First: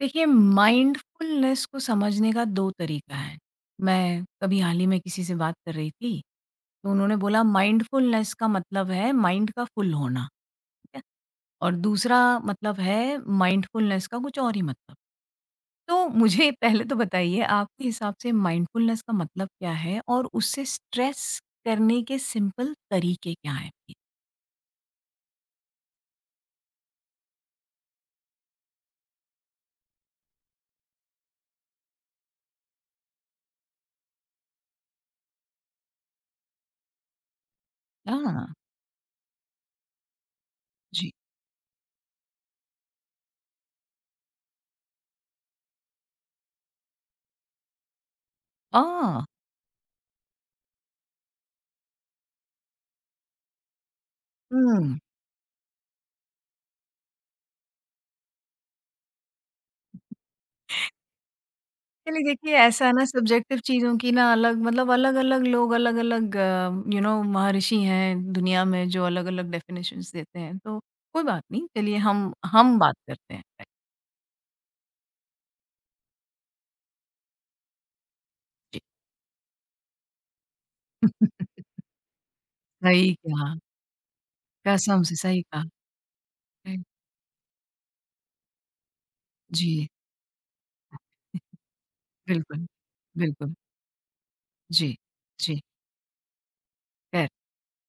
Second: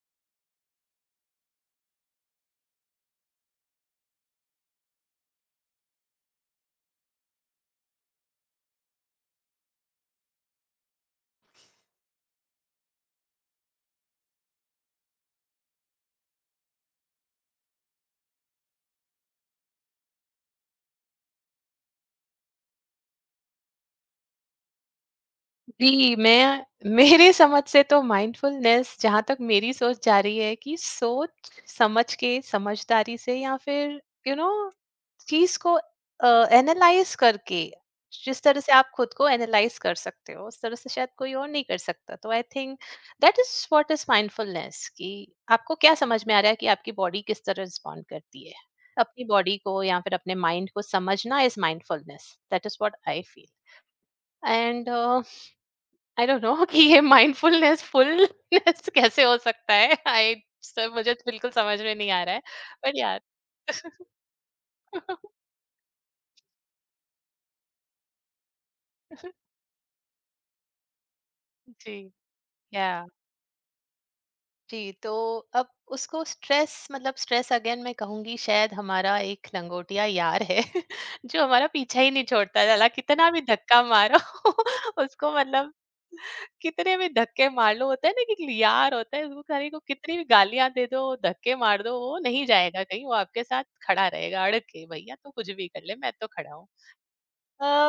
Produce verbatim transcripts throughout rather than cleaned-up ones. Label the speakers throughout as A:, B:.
A: देखिए माइंडफुलनेस को समझने का दो तरीका है। मैं कभी हाल ही में किसी से बात कर रही थी, तो उन्होंने बोला माइंडफुलनेस का मतलब है माइंड का फुल होना, ठीक है? और दूसरा मतलब है माइंडफुलनेस का कुछ और ही मतलब। तो मुझे पहले तो बताइए आपके हिसाब से माइंडफुलनेस का मतलब क्या है और उससे स्ट्रेस करने के सिंपल तरीके क्या हैं? प्लीज।
B: जी, मैं मेरे समझ से तो माइंडफुलनेस, जहाँ तक मेरी सोच जा रही है, कि सोच समझ के, समझदारी से, या फिर यू नो चीज को एनालाइज करके जिस
A: हाँ,
B: तरह से आप खुद को एनालाइज कर सकते हो उस तरह से शायद
A: जी।
B: कोई और नहीं कर सकता। तो I think that is what is mindfulness, कि आपको क्या समझ में आ रहा है, कि आपकी बॉडी किस तरह रिस्पॉन्ड करती है।
A: आह!
B: अपनी बॉडी को या फिर अपने माइंड को समझना is mindfulness, that is what I feel. And
A: hmm.
B: I don't know कि ये माइंडफुलनेस फुलनेस कैसे हो सकता है? आई सर, मुझे बिल्कुल समझ में नहीं
A: चलिए
B: आ रहा है।
A: देखिए ऐसा है
B: बट
A: ना
B: या
A: सब्जेक्टिव चीज़ों की ना अलग मतलब अलग-अलग लोग अलग-अलग यू नो महर्षि हैं दुनिया में जो अलग-अलग डेफिनेशंस देते हैं, तो कोई बात नहीं चलिए
B: जी,
A: हम हम बात
B: या।
A: करते हैं। राइट,
B: जी, तो अब उसको स्ट्रेस, मतलब स्ट्रेस अगेन, मैं कहूँगी शायद
A: जी।
B: हमारा एक लंगोटिया यार है जो हमारा पीछा ही नहीं छोड़ता है। भला
A: सही
B: कितना भी
A: कहा,
B: धक्का मारो
A: कसम से
B: उसको,
A: सही कहा।
B: मतलब
A: राइट,
B: कितने भी धक्के मार लो। होता है ना कि यार होता है, उसको खाली को
A: जी,
B: कितनी भी गालियां दे दो, धक्के मार दो, वो नहीं
A: बिल्कुल,
B: जाएगा कहीं। वो आपके
A: बिल्कुल।
B: साथ खड़ा रहेगा, अड़ के,
A: जी,
B: भैया तू कुछ
A: जी,
B: भी कर ले मैं तो खड़ा हूँ।
A: करेक्ट,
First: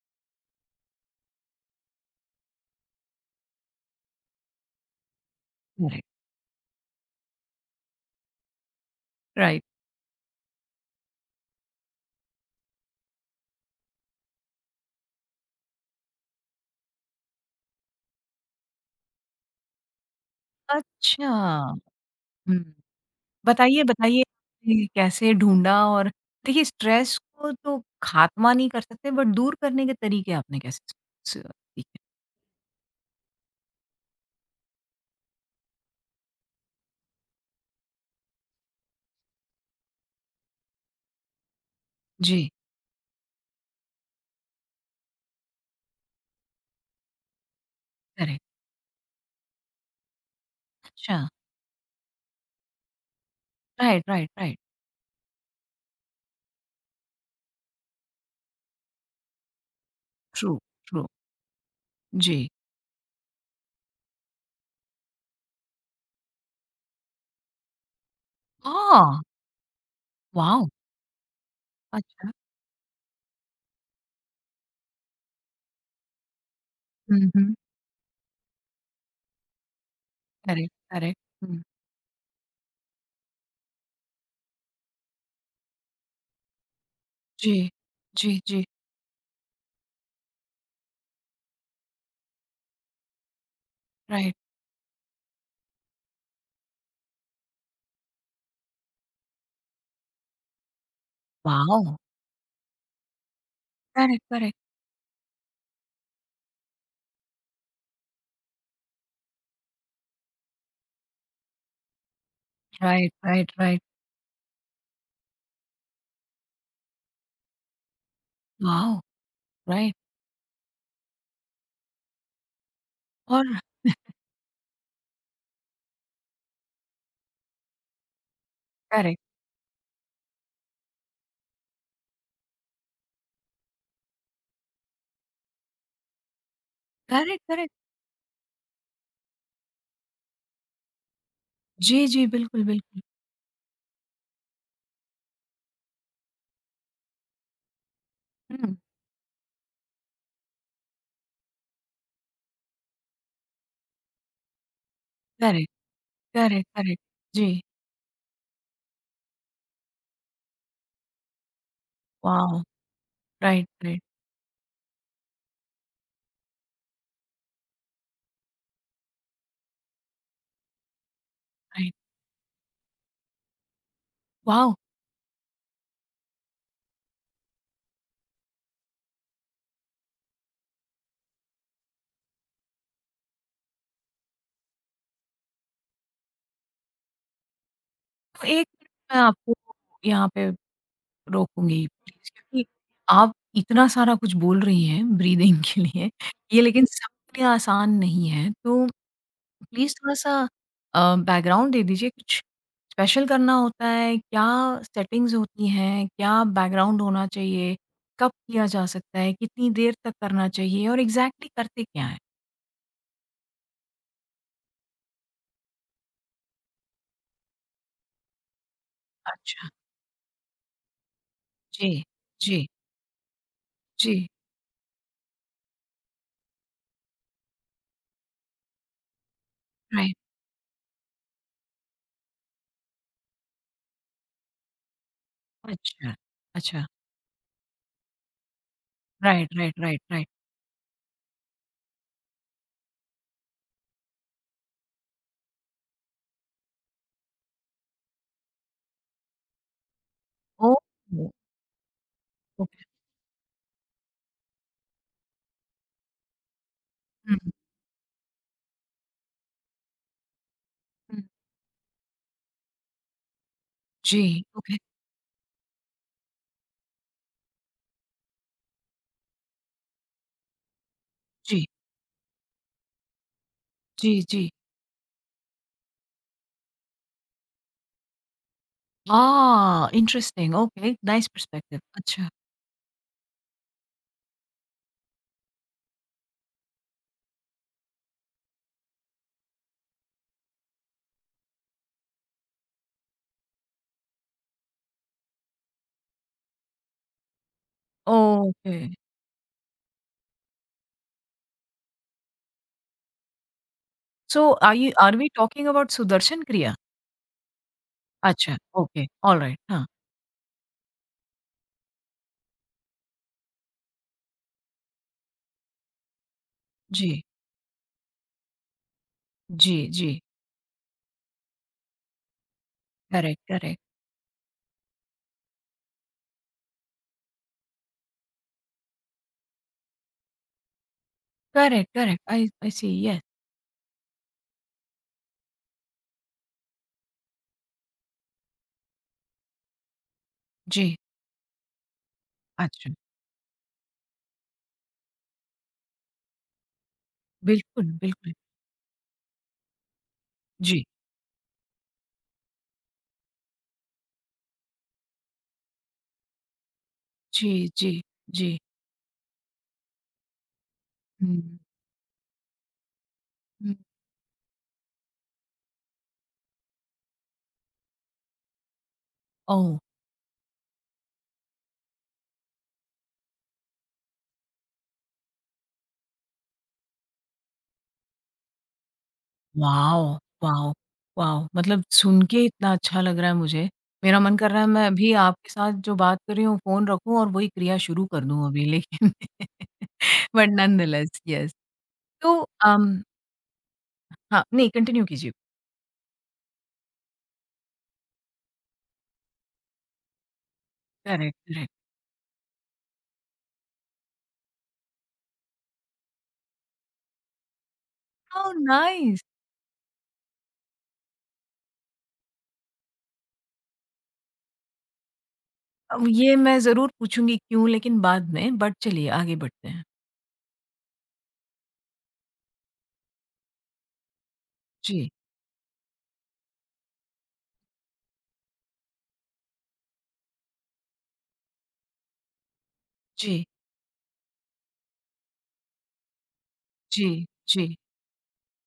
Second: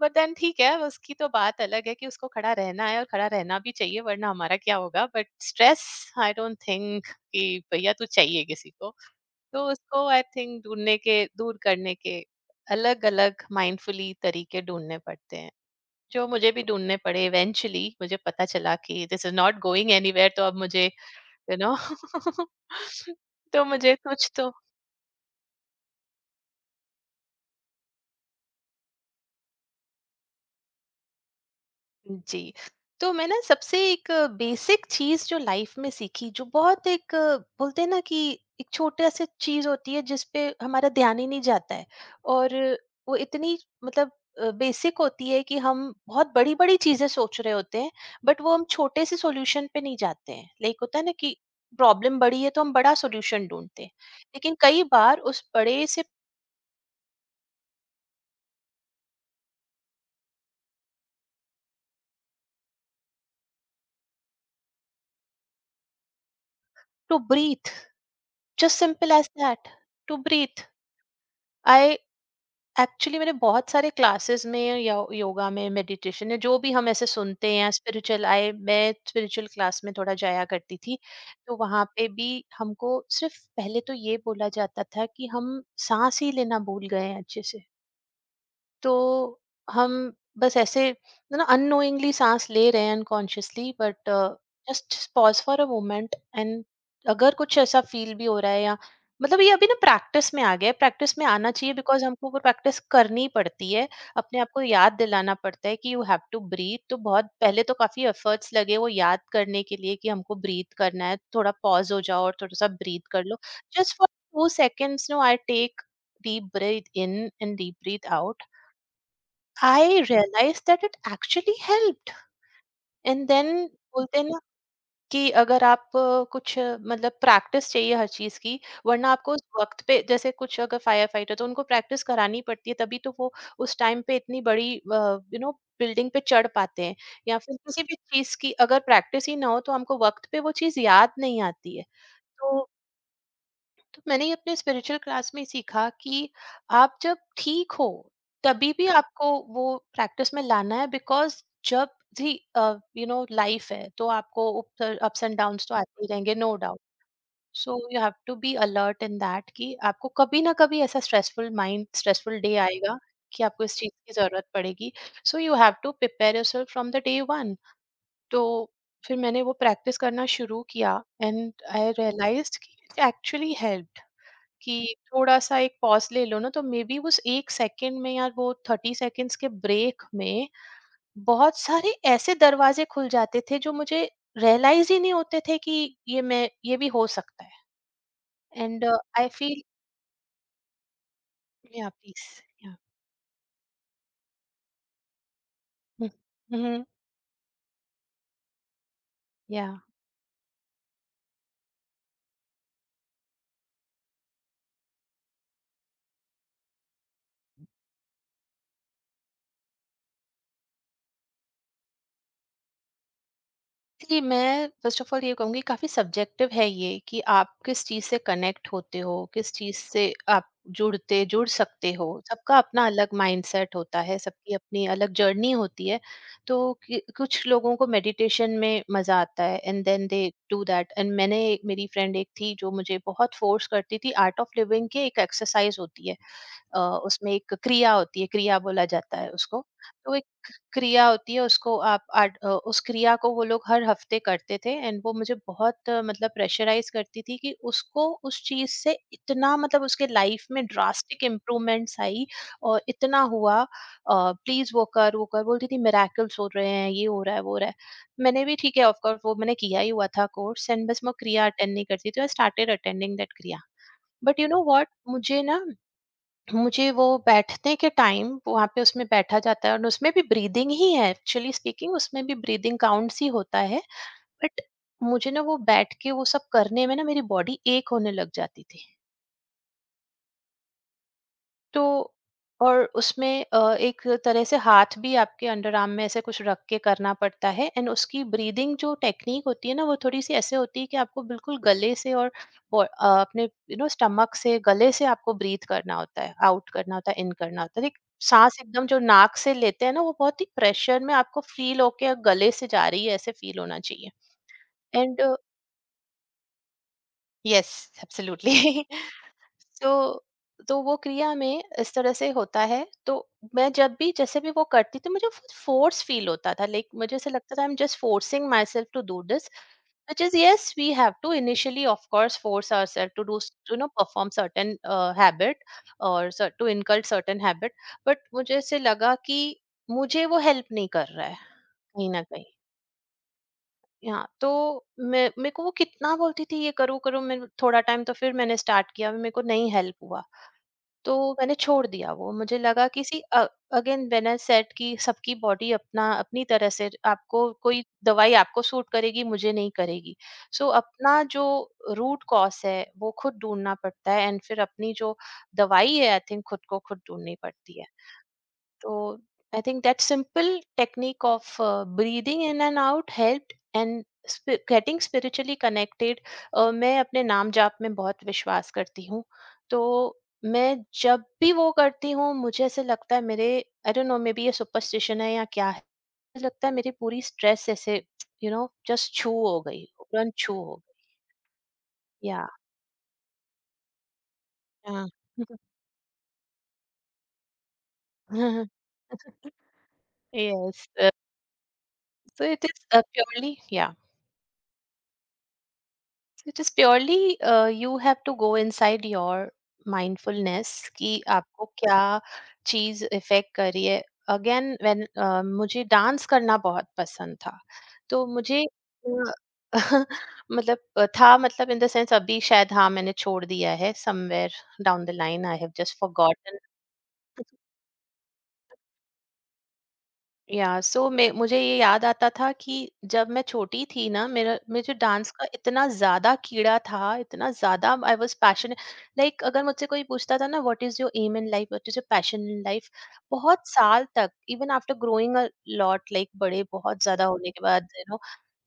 B: बट देन ठीक है, उसकी तो बात अलग है कि उसको खड़ा रहना है और खड़ा रहना भी चाहिए, वरना हमारा क्या होगा। But stress,
A: correct,
B: I don't think कि भैया तू चाहिए किसी को।
A: राइट।
B: तो उसको आई थिंक ढूंढने के, दूर करने के अलग अलग माइंडफुली तरीके ढूंढने पड़ते हैं, जो मुझे भी ढूंढने पड़े। इवेंचुअली मुझे पता चला कि this is not going anywhere, तो अब मुझे यू
A: अच्छा,
B: you नो know,
A: हुँ।
B: तो
A: बताइए,
B: मुझे
A: बताइए
B: कुछ तो।
A: कि कैसे ढूँढा और देखिए स्ट्रेस को तो ख़ात्मा नहीं कर सकते बट दूर करने के तरीके आपने कैसे स ठीक है।
B: जी। तो मैं ना, सबसे एक बेसिक चीज़ जो लाइफ में सीखी, जो बहुत, एक अ, बोलते हैं ना कि एक छोटा सा चीज़ होती है जिस पे हमारा ध्यान ही नहीं जाता है,
A: जी,
B: और वो इतनी, मतलब अ, बेसिक होती है कि हम बहुत बड़ी-बड़ी चीज़ें सोच रहे होते हैं, बट
A: करेक्ट
B: वो हम छोटे से सॉल्यूशन पे नहीं जाते हैं। लाइक होता है ना
A: अच्छा,
B: कि प्रॉब्लम बड़ी है तो हम बड़ा सॉल्यूशन ढूँढते हैं।
A: राइट, राइट,
B: लेकिन
A: राइट।
B: कई बार उस बड़े से,
A: ट्रू, ट्रू। जी।
B: टू ब्रीथ, जस्ट सिंपल
A: हाँ,
B: as that, to
A: wow!
B: Breathe. I
A: अच्छा।
B: एक्चुअली मैंने बहुत सारे क्लासेस में या योगा में, मेडिटेशन में जो भी हम ऐसे
A: हुँ,
B: सुनते
A: हुँ।
B: हैं स्पिरिचुअल, आए, मैं स्पिरिचुअल क्लास में थोड़ा जाया
A: करेक्ट,
B: करती थी।
A: करेक्ट।
B: तो
A: हुँ।
B: वहां पे भी हमको सिर्फ पहले तो ये बोला जाता था कि हम सांस ही लेना भूल गए हैं अच्छे से।
A: जी, जी, जी।
B: तो हम बस ऐसे ना अननोइंगली सांस ले रहे हैं, unconsciously. But
A: right.
B: Just pause for a moment and अगर कुछ ऐसा फील भी हो रहा है या, मतलब ये अभी ना प्रैक्टिस में आ गया है, प्रैक्टिस में आना चाहिए,
A: वॉव!
B: बिकॉज हमको वो प्रैक्टिस करनी पड़ती है।
A: करेक्ट,
B: अपने आप
A: करेक्ट।
B: को याद दिलाना पड़ता है कि यू हैव टू ब्रीथ। तो बहुत पहले तो काफी एफर्ट्स लगे वो याद करने के लिए कि हमको ब्रीथ करना है, थोड़ा पॉज हो जाओ और थोड़ा सा ब्रीथ
A: राइट,
B: कर लो,
A: right, right.
B: Just for two seconds, no, I take deep breathe in and deep breathe out।
A: Wow! Right
B: I realise that it actually helped. And
A: और
B: देन बोलते हैं ना कि अगर आप अ, कुछ अ, मतलब प्रैक्टिस चाहिए हर चीज की, वरना
A: करेक्ट,
B: आपको उस वक्त पे जैसे, कुछ, अगर फायर फाइटर, तो उनको प्रैक्टिस करानी पड़ती है तभी तो वो उस टाइम पे इतनी बड़ी यू नो बिल्डिंग पे चढ़ पाते हैं। या
A: करेक्ट,
B: फिर
A: करेक्ट।
B: किसी भी चीज की अगर प्रैक्टिस ही ना हो तो हमको वक्त पे वो चीज याद नहीं आती है।
A: जी, जी, बिल्कुल,
B: तो
A: बिल्कुल।
B: तो मैंने ये अपने स्पिरिचुअल क्लास में सीखा कि आप जब ठीक हो तभी
A: हुँ,
B: भी आपको वो प्रैक्टिस में लाना है, बिकॉज जब भी, यू नो, लाइफ है तो आपको अप्स एंड डाउन्स
A: करेक्ट,
B: तो आते ही रहेंगे, नो
A: करेक्ट,
B: डाउट।
A: करेक्ट। जी।
B: So you have to be alert in that, कि आपको कभी ना कभी ऐसा stressful mind, stressful day
A: wow!
B: आएगा कि आपको
A: राइट,
B: इस चीज
A: राइट,
B: की जरूरत पड़ेगी। So you have to prepare yourself from the day one. तो फिर मैंने वो प्रैक्टिस करना शुरू किया एंड आई
A: राइट।
B: रियलाइज्ड कि इट एक्चुअली हेल्प,
A: वाओ!
B: कि थोड़ा-सा एक पॉज़ ले लो ना, तो मेबी उस एक सेकंड में या वो तीस सेकंड्स के ब्रेक में बहुत सारे ऐसे दरवाज़े खुल जाते थे, जो मुझे रियलाइज़ ही नहीं होते थे कि ये, मैं ये भी हो सकता है।
A: तो एक
B: एंड
A: मिनट मैं
B: आई
A: आपको
B: फील
A: यहाँ पे रोकूँगी
B: या, पीस
A: प्लीज़ क्योंकि
B: या।
A: आप इतना सारा कुछ बोल रही हैं ब्रीदिंग के
B: हुँ,
A: लिए, ये
B: हुँ,
A: लेकिन
B: हुँ,
A: सबके लिए आसान नहीं है। तो
B: या।
A: प्लीज़ थोड़ा-सा अ, बैकग्राउंड दे दीजिए कुछ स्पेशल करना होता है, क्या सेटिंग्स होती हैं, क्या बैकग्राउंड होना चाहिए, कब किया जा सकता है, कितनी देर तक करना चाहिए और एग्ज़ैक्टली करते क्या हैं?
B: जी, मैं फ़र्स्ट ऑफ़ ऑल ये कहूँगी, काफ़ी सब्जेक्टिव है ये कि आप किस चीज़ से कनेक्ट होते हो, किस
A: अच्छा,
B: चीज़ से आप जुड़ते, जुड़
A: जी,
B: सकते हो। सबका
A: जी,
B: अपना अलग माइंडसेट होता है,
A: जी,
B: सबकी अपनी अलग जर्नी होती है। तो कि कुछ लोगों को मेडिटेशन में मज़ा आता है and then
A: right.
B: They do that. And मैंने, मेरी फ्रेंड एक थी जो मुझे बहुत फ़ोर्स करती थी, आर्ट ऑफ लिविंग की एक एक्सरसाइज़ होती
A: अच्छा,
B: है। अ,
A: अच्छा।
B: उसमें एक क्रिया होती है, क्रिया बोला जाता है
A: Right,
B: उसको।
A: right, right,
B: तो एक
A: right.
B: क्रिया होती है, उसको आप आट, अ, उस क्रिया को वो लोग हर हफ्ते करते थे, एंड वो मुझे बहुत अ, मतलब प्रेशराइज करती थी कि उसको, उस चीज से इतना मतलब, उसके लाइफ में
A: Oh,
B: ड्रास्टिक इम्प्रूवमेंट्स आई और
A: okay.
B: इतना हुआ। प्लीज वो कर वो कर बोलती थी, मेराकल्स हो रहे हैं, ये हो रहा
A: Hmm.
B: है, वो हो रहा है। मैंने भी, ठीक है, ऑफकोर्स वो मैंने किया ही हुआ था कोर्स, एंड बस मैं
A: Hmm.
B: क्रिया अटेंड नहीं करती थी। I started attending that kriya. But
A: G.
B: You know
A: Okay.
B: What, मुझे ना, मुझे वो बैठने के टाइम वहाँ पे, उसमें बैठा जाता है और उसमें भी ब्रीदिंग ही है, एक्चुअली
A: G.
B: स्पीकिंग उसमें भी ब्रीदिंग काउंट्स ही होता है।
A: G. G.
B: बट मुझे ना वो बैठ के वो सब करने में ना मेरी बॉडी एक होने लग जाती थी।
A: Ah, interesting. Okay. Nice perspective.
B: तो
A: अच्छा.
B: और उसमें अ, एक तरह से हाथ भी आपके अंडर आर्म में ऐसे कुछ रख के करना पड़ता है। एंड उसकी ब्रीदिंग जो टेक्निक होती है ना, वो थोड़ी सी ऐसे होती है कि आपको बिल्कुल गले से, और बो- अ, अपने, यू नो, स्टमक से, गले से आपको ब्रीथ करना होता है, आउट करना होता है, इन करना होता है। एक सांस एकदम
A: Okay.
B: जो नाक से लेते हैं ना, वो बहुत ही प्रेशर में आपको फील होके गले से जा रही है ऐसे फील होना चाहिए।
A: So, are you are
B: एंड
A: we talking about Sudarshan Kriya?
B: Yes, absolutely
A: अच्छा. Okay. All right. हाँ.
B: सो तो वो क्रिया में इस तरह से होता है। तो मैं जब भी, जैसे भी वो करती थी, मुझे फोर्स फील होता था। लाइक मुझे
A: जी.
B: ऐसा लगता था, I am just forcing myself to do this,
A: जी.
B: which
A: जी.
B: is, yes, we have to initially of course force ourselves to do
A: Correct.
B: s- you
A: Correct.
B: know perform certain uh, habit or cer- to incult certain habit, but मुझे ऐसे लगा कि मुझे वो help नहीं कर रहा है
A: Correct.
B: कहीं ना
A: Correct.
B: कहीं।
A: I. I see. Yes.
B: हाँ तो मैं, मेरे को वो कितना बोलती थी ये करो करो, मैं थोड़ा टाइम, तो फिर मैंने स्टार्ट किया, मेरे को नहीं हेल्प हुआ,
A: G.
B: तो मैंने छोड़ दिया वो। मुझे लगा
A: अच्छा.
B: कि see, again when I said कि सबकी बॉडी अपना, अपनी तरह से, आपको कोई
A: बिल्कुल.
B: दवाई
A: बिल्कुल.
B: आपको सूट करेगी, मुझे नहीं करेगी। सो so,
A: G.
B: अपना जो रूट कॉज है वो खुद ढूंढना पड़ता है, एंड फिर अपनी जो दवाई है, आई थिंक, खुद को खुद ढूंढनी
A: G.
B: पड़ती है।
A: G. G.
B: So I think that simple technique of
A: Hmm.
B: uh, breathing in and out helped and spi- getting spiritually connected। Uh, मैं अपने नाम जाप में बहुत विश्वास करती हूँ।
A: Oh.
B: तो मैं जब भी वो करती हूँ मुझे ऐसे लगता है मेरे, I don't know, maybe ये सुपरस्टिशन है या क्या है, मुझे लगता है मेरी पूरी स्ट्रेस ऐसे, यू नो, जस्ट छू हो गई,
A: वॉव!
B: तुरंत छू
A: वॉव!
B: हो गई।
A: वॉव! मतलब सुन के
B: या
A: इतना अच्छा लग रहा है मुझे, मेरा मन कर रहा है मैं अभी आपके साथ जो बात कर रही हूँ फ़ोन रखूँ और वही क्रिया शुरू कर दूँ अभी लेकिन बट
B: यस
A: नॉनदलेस यस तो
B: so it is
A: um,
B: purely या
A: हाँ, नहीं कंटिन्यू कीजिए।
B: It is purely, you have to go inside your mindfulness कि
A: करेक्ट,
B: आपको
A: करेक्ट।
B: क्या चीज इफेक्ट कर रही है। अगेन व्हेन, मुझे डांस करना बहुत पसंद था। तो
A: ओह
B: मुझे अ,
A: नाइस!
B: मतलब अ, था, मतलब इन द सेंस अभी शायद हाँ मैंने छोड़ दिया है, somewhere down the line I have just
A: अब ये मैं
B: फॉरगॉटन।
A: ज़रूर पूछूँगी क्यों लेकिन बाद में, बट चलिए आगे बढ़ते हैं।
B: या सो, मैं मुझे ये याद आता था कि जब मैं छोटी थी ना, मेरा मुझे
A: जी,
B: डांस का इतना ज्यादा कीड़ा था, इतना ज्यादा, आई वाज पैशनेट। लाइक अगर मुझसे कोई पूछता था ना what is your aim in life, what is your passion in life,
A: जी,
B: बहुत साल तक, even after growing a lot, like बड़े बहुत
A: जी,
B: ज्यादा होने के
A: जी।
B: बाद, यू नो,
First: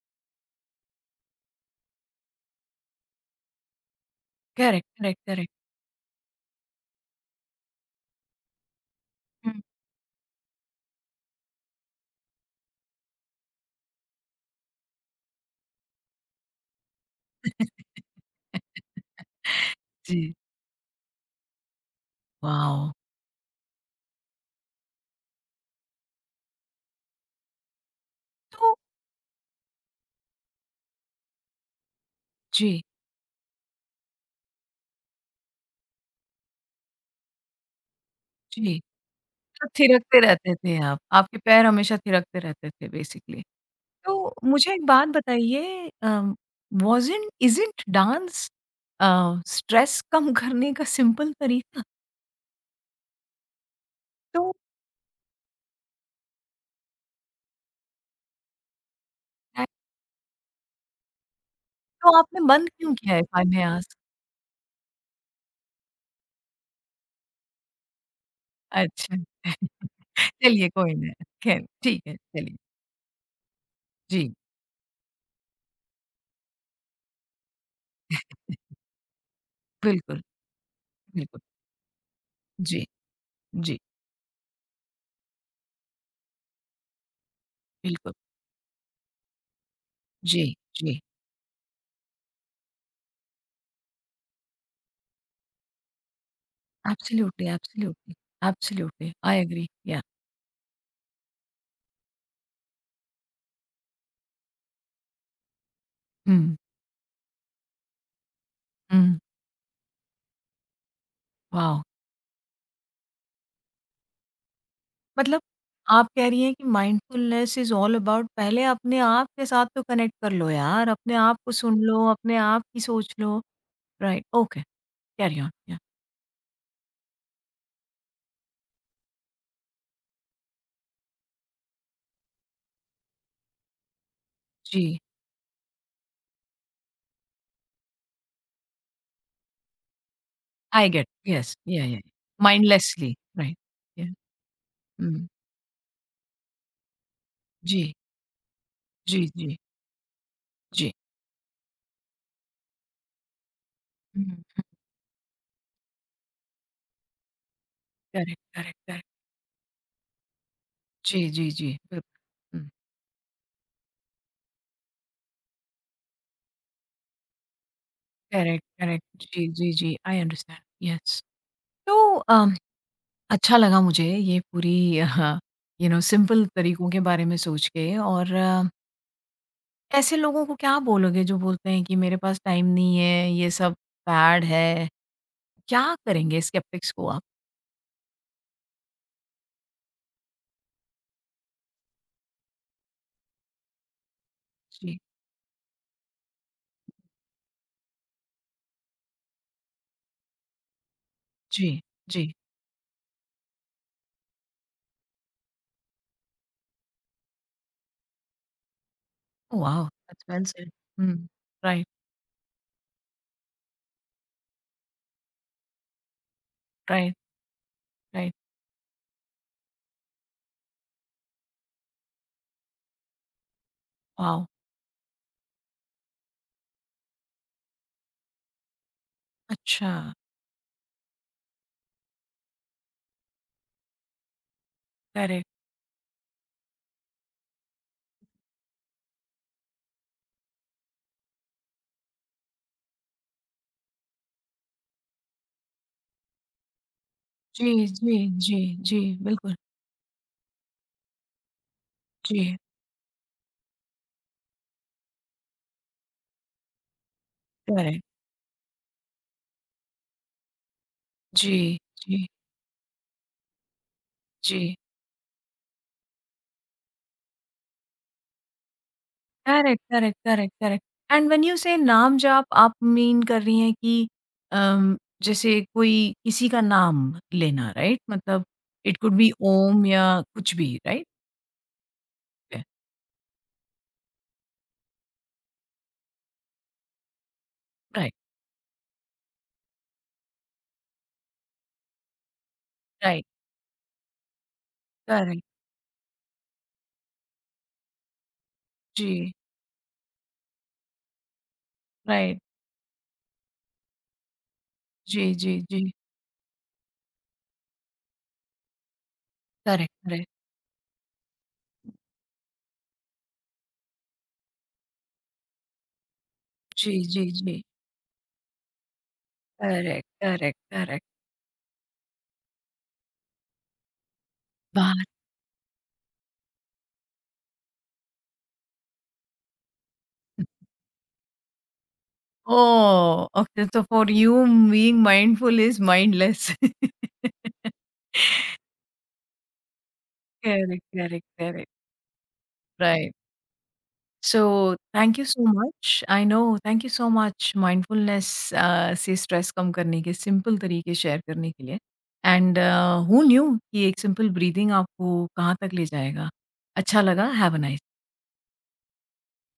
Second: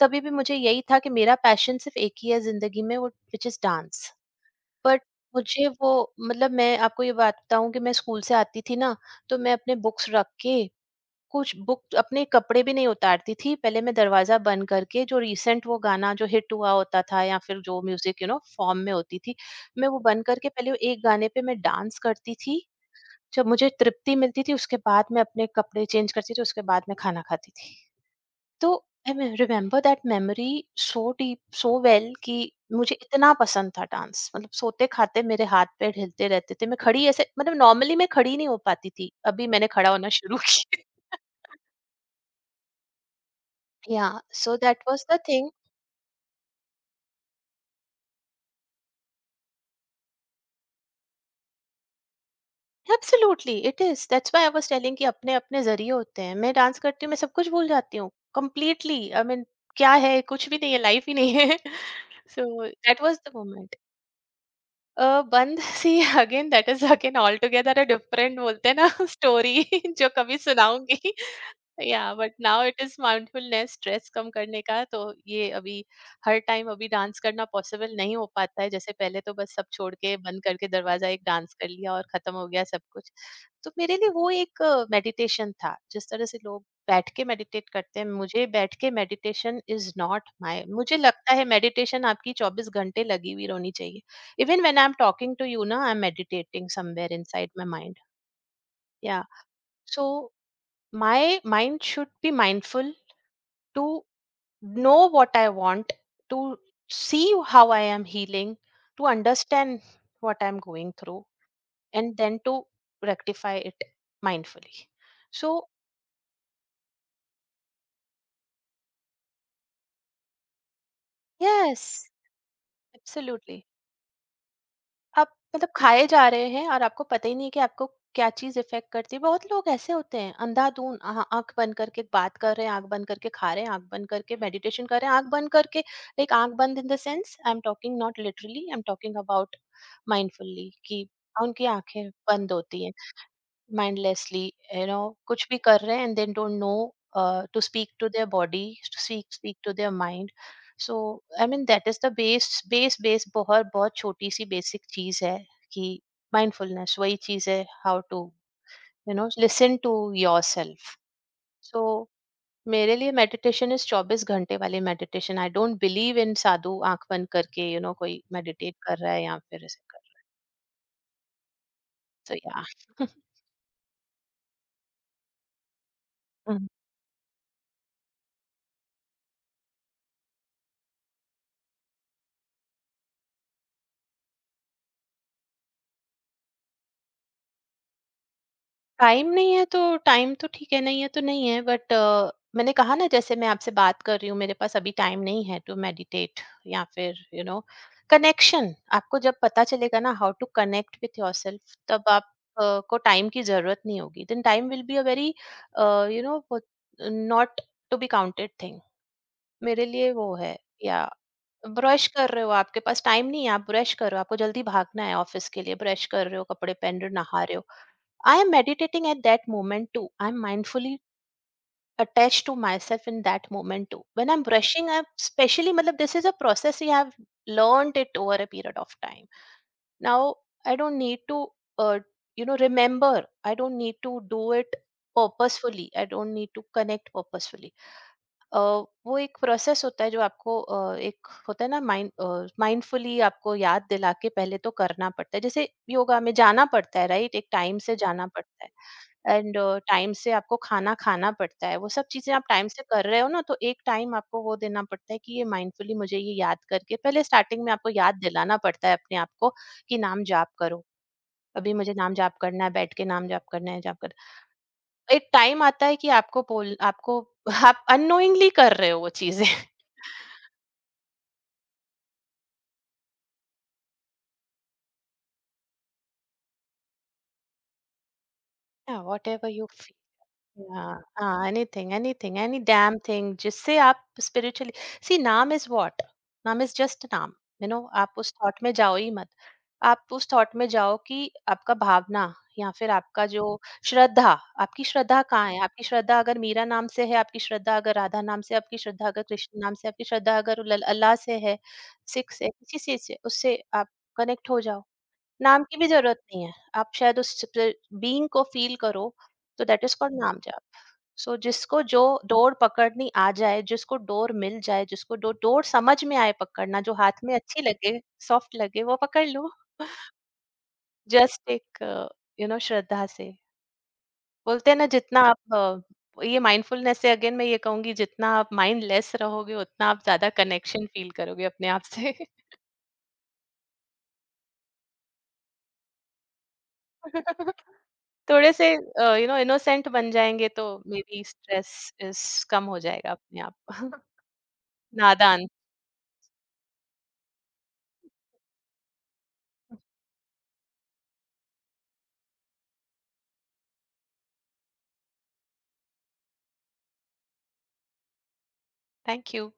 B: तभी भी मुझे यही था कि मेरा पैशन सिर्फ एक ही है जिंदगी में, वो which is dance.
A: Correct,
B: but
A: correct, correct.
B: मुझे वो, मतलब मैं आपको ये बात बताऊं कि मैं स्कूल से आती थी ना, तो मैं अपने बुक्स रख के, कुछ बुक अपने कपड़े भी नहीं उतारती थी। पहले मैं दरवाज़ा बंद करके जो रिसेंट वो गाना जो हिट हुआ होता था या फिर जो music
A: hmm.
B: You know form में होती थी, मैं वो बंद
A: जी,
B: करके पहले वो एक गाने पे मैं डांस करती थी।
A: वॉव!
B: जब मुझे तृप्ति मिलती थी उसके बाद मैं अपने कपड़े चेंज करती थी, उसके बाद मैं खाना खाती थी। तो
A: तो
B: I will remember that memory so deep, so well कि
A: जी,
B: मुझे इतना पसंद था डांस। मतलब सोते-खाते मेरे हाथ-पैर हिलते रहते थे। मैं खड़ी ऐसे मतलब नॉर्मली मैं खड़ी नहीं हो
A: जी।
B: पाती थी। अभी मैंने खड़ा होना
A: थिरकते
B: शुरू
A: रहते थे
B: किया।
A: आप, आपके पैर हमेशा थिरकते रहते थे बेसिकली।
B: Yeah,
A: तो
B: so
A: मुझे
B: that
A: एक
B: was
A: बात
B: the thing.
A: बताइए uh, wasn't isn't dance uh, stress कम करने का सिंपल तरीका?
B: Absolutely, it is. That's why I
A: तो
B: was telling कि अपने अपने जरिए होते हैं। मैं डांस करती हूँ, मैं सब कुछ भूल जाती हूँ completely. I mean
A: अ,
B: क्या है, कुछ भी नहीं है, लाइफ ही नहीं है।
A: तो आपने
B: So
A: बंद क्यों
B: that
A: किया
B: was
A: है if
B: the
A: I may
B: moment।
A: Ask?
B: Uh, बंद see again. That is again all together a different बोलते हैं ना
A: अच्छा।
B: स्टोरी जो कभी
A: चलिए कोई नहीं,
B: सुनाऊंगी।
A: ख़ैर
B: या
A: ठीक है,
B: बट
A: चलिए।
B: Now it is mindfulness stress कम
A: जी,
B: करने का। तो ये अभी हर टाइम अभी डांस करना पॉसिबल नहीं हो पाता है। जैसे पहले तो बस सब छोड़ के
A: बिल्कुल,
B: बंद करके दरवाज़ा, एक
A: बिल्कुल।
B: डांस कर लिया और खत्म हो गया सब
A: जी,
B: कुछ। तो
A: जी,
B: मेरे लिए वो एक मेडिटेशन था। जिस तरह से लोग बैठ के मेडिटेट करते हैं,
A: बिल्कुल।
B: मुझे बैठ के मेडिटेशन इज़ नॉट
A: जी,
B: माय, मुझे
A: जी।
B: लगता है मेडिटेशन आपकी चौबीस घंटे लगी हुई होनी चाहिए। Even when I'm talking to you, now I'm meditating somewhere
A: absolutely,
B: inside my mind.
A: Absolutely, absolutely.
B: Yeah.
A: I agree, yeah.
B: So my mind should be mindful to know what I want,
A: hmm,
B: to see how I am healing, to
A: hmm,
B: understand what I'm going through,
A: wow!
B: and then to rectify it mindfully.
A: मतलब
B: So,
A: आप कह रही हैं कि mindfulness is all about पहले अपने आप के साथ तो कनेक्ट कर लो यार, अपने आप को सुन लो,
B: yes,
A: अपने आप की सोच लो।
B: absolutely.
A: राइट, ओके,
B: आप
A: कैरी ऑन।
B: मतलब
A: या
B: खाए जा रहे हैं और आपको पता ही नहीं है कि आपको क्या चीज इफेक्ट करती है। बहुत लोग ऐसे होते हैं, अंधाधुन आह, आंख बंद करके बात कर रहे हैं, आंख बंद करके खा रहे हैं, आंख बंद करके मेडिटेशन
A: जी,
B: कर रहे हैं, आंख बंद करके, लाइक आंख बंद in the sense, I am talking not literally, I am talking about mindfully
A: I get
B: कि
A: यस,
B: उनकी
A: या, या
B: आंखें बंद होती हैं
A: माइंडलेसली राइट, या
B: mindlessly, you know,
A: हुँ,
B: कुछ भी कर रहे हैं and they don't know uh, to speak
A: ji,
B: to their body, to
A: ji,
B: speak speak
A: ji,
B: to their mind.
A: Ji.
B: So I mean that is the base base base, बहुत बहुत
A: हुँ,
B: छोटी
A: हुँ,
B: सी basic चीज है कि mindfulness वही चीज है, how to
A: correct, correct, correct.
B: you know listen to yourself।
A: जी, जी, जी,
B: So
A: बिल्कुल। हुँ,
B: मेरे लिए मेडिटेशन इज चौबीस घंटे वाली meditation. I don't believe in sadhu आंख बंद करके, यू you नो know, कोई
A: करेक्ट,
B: मेडिटेट कर रहा है
A: करेक्ट।
B: या
A: जी,
B: फिर
A: जी,
B: ऐसे
A: जी,
B: कर।
A: I understand, yes. तो
B: तो
A: अम
B: या।
A: अच्छा लगा मुझे ये पूरी यू नो सिंपल तरीकों के बारे में सोच के और अ, ऐसे लोगों को क्या बोलोगे जो बोलते हैं कि मेरे पास टाइम नहीं है, ये सब पैड है, क्या करेंगे स्केप्टिक्स को आप?
B: टाइम नहीं है तो टाइम तो ठीक है, नहीं है तो नहीं है। बट अ, मैंने कहा ना, जैसे मैं आपसे बात कर रही हूँ मेरे पास अभी
A: जी,
B: टाइम नहीं है टू मेडिटेट। या फिर यू नो कनेक्शन, आपको जब पता चलेगा ना हाउ टू कनेक्ट विथ
A: जी,
B: योरसेल्फ तब
A: जी।
B: आप अ, को टाइम की जरूरत नहीं होगी। Then time will be a very, you know, not to be counted thing.
A: Oh wow!
B: मेरे लिए
A: दैट्स
B: वो
A: वेल
B: है।
A: सेड।
B: या
A: हुँ, राइट,
B: ब्रश कर रहे हो आपके पास टाइम नहीं है, आप ब्रश कर रहे हो, आपको जल्दी भागना है ऑफिस के लिए, ब्रश कर रहे हो, कपड़े पहन रहे हो,
A: राइट,
B: नहा रहे हो।
A: Right.
B: I am meditating at that moment too. I'm mindfully attached to myself in that moment too. When I'm
A: wow!
B: brushing up, especially, matlab, this is a process we have learned it over a period of time.
A: अच्छा,
B: Now, I don't need to, uh, you know, remember. I don't need to do it
A: correct.
B: purposefully. I don't need to connect purposefully. अ, वो एक process होता है जो आपको अ, एक होता है ना माइंड माइंडफुली आपको याद दिला के पहले तो करना पड़ता है। जैसे योगा में जाना पड़ता है राइट, एक टाइम
A: जी,
B: से
A: जी,
B: जाना
A: जी,
B: पड़ता है,
A: जी, बिल्कुल।
B: एंड टाइम से आपको खाना खाना पड़ता है, वो सब चीजें आप
A: जी,
B: टाइम से कर रहे हो ना, तो एक टाइम आपको वो देना पड़ता है कि ये माइंडफुली मुझे ये याद करके, पहले स्टार्टिंग में आपको
A: करेक्ट।
B: याद दिलाना पड़ता है अपने आप को कि नाम जाप करो, अभी
A: जी,
B: मुझे नाम
A: जी,
B: जाप करना है, बैठ के नाम जाप करना है, जाप करना है।
A: जी।
B: एक टाइम आता है कि आपको बोल आपको आप अननोइंगली कर रहे हो वो चीज़ें।
A: Correct, correct, correct, correct and when you say नाम जाप आप मीन कर रही हैं कि अम, जैसे कोई किसी का नाम लेना राइट? मतलब इट
B: या
A: could be
B: whatever you.
A: Om या कुछ भी
B: Yeah,
A: right?
B: uh, anything, anything, any damn thing जिससे आप spiritually. See, naam is what, naam is just naam, you know, आप
A: राइट,
B: उस थॉट में जाओ ही मत। आप उस थॉट में जाओ कि आपका भावना या फिर
A: राइट,
B: आपका जो श्रद्धा, आपकी श्रद्धा
A: करेक्ट,
B: कहाँ है। आपकी श्रद्धा अगर मीरा नाम से है, आपकी श्रद्धा अगर राधा नाम से, आपकी श्रद्धा अगर
A: जी,
B: कृष्ण नाम से, आपकी श्रद्धा अगर उल- अल्लाह से है, सिख
A: राइट,
B: से, किसी चीज से, उससे आप कनेक्ट हो जाओ।
A: जी, जी,
B: नाम की
A: जी,
B: भी ज़रूरत नहीं है। आप शायद उस प्र बीइंग को फ़ील करो, तो that
A: correct,
B: is called
A: correct,
B: naam jap. सो जिसको जो डोर पकड़नी आ जाए, जिसको डोर मिल जाए, जिसको डो डोर समझ में आए पकड़ना,
A: जी,
B: जो हाथ
A: जी,
B: में
A: जी,
B: अच्छी लगे, सॉफ्ट लगे, वो पकड़ लो।
A: करेक्ट, करेक्ट, करेक्ट,
B: जस्ट एक यू नो श्रद्धा से। बोलते हैं ना
A: बात
B: जितना आप अ, ये माइंडफुलनेस से अगेन, मैं ये कहूँगी जितना आप माइंडलेस रहोगे, उतना आप ज़्यादा कनेक्शन फ़ील करोगे अपने आप से।
A: ओह! ओके तो for you being mindful is mindless
B: थोड़े से यू नो इनोसेंट बन जाएँगे तो
A: correct,
B: may be
A: correct, correct,
B: stress इस कम हो जाएगा
A: राइट।
B: अपने आप।
A: So, थैंक यू सो
B: नादान,
A: much. I know, thank you so much mindfulness uh, से स्ट्रेस कम करने के सिंपल तरीके शेयर करने के लिए। एंड हू न्यू कि एक सिंपल ब्रीथिंग आपको कहाँ तक ले जाएगा। अच्छा लगा। Have a nice
B: thank you.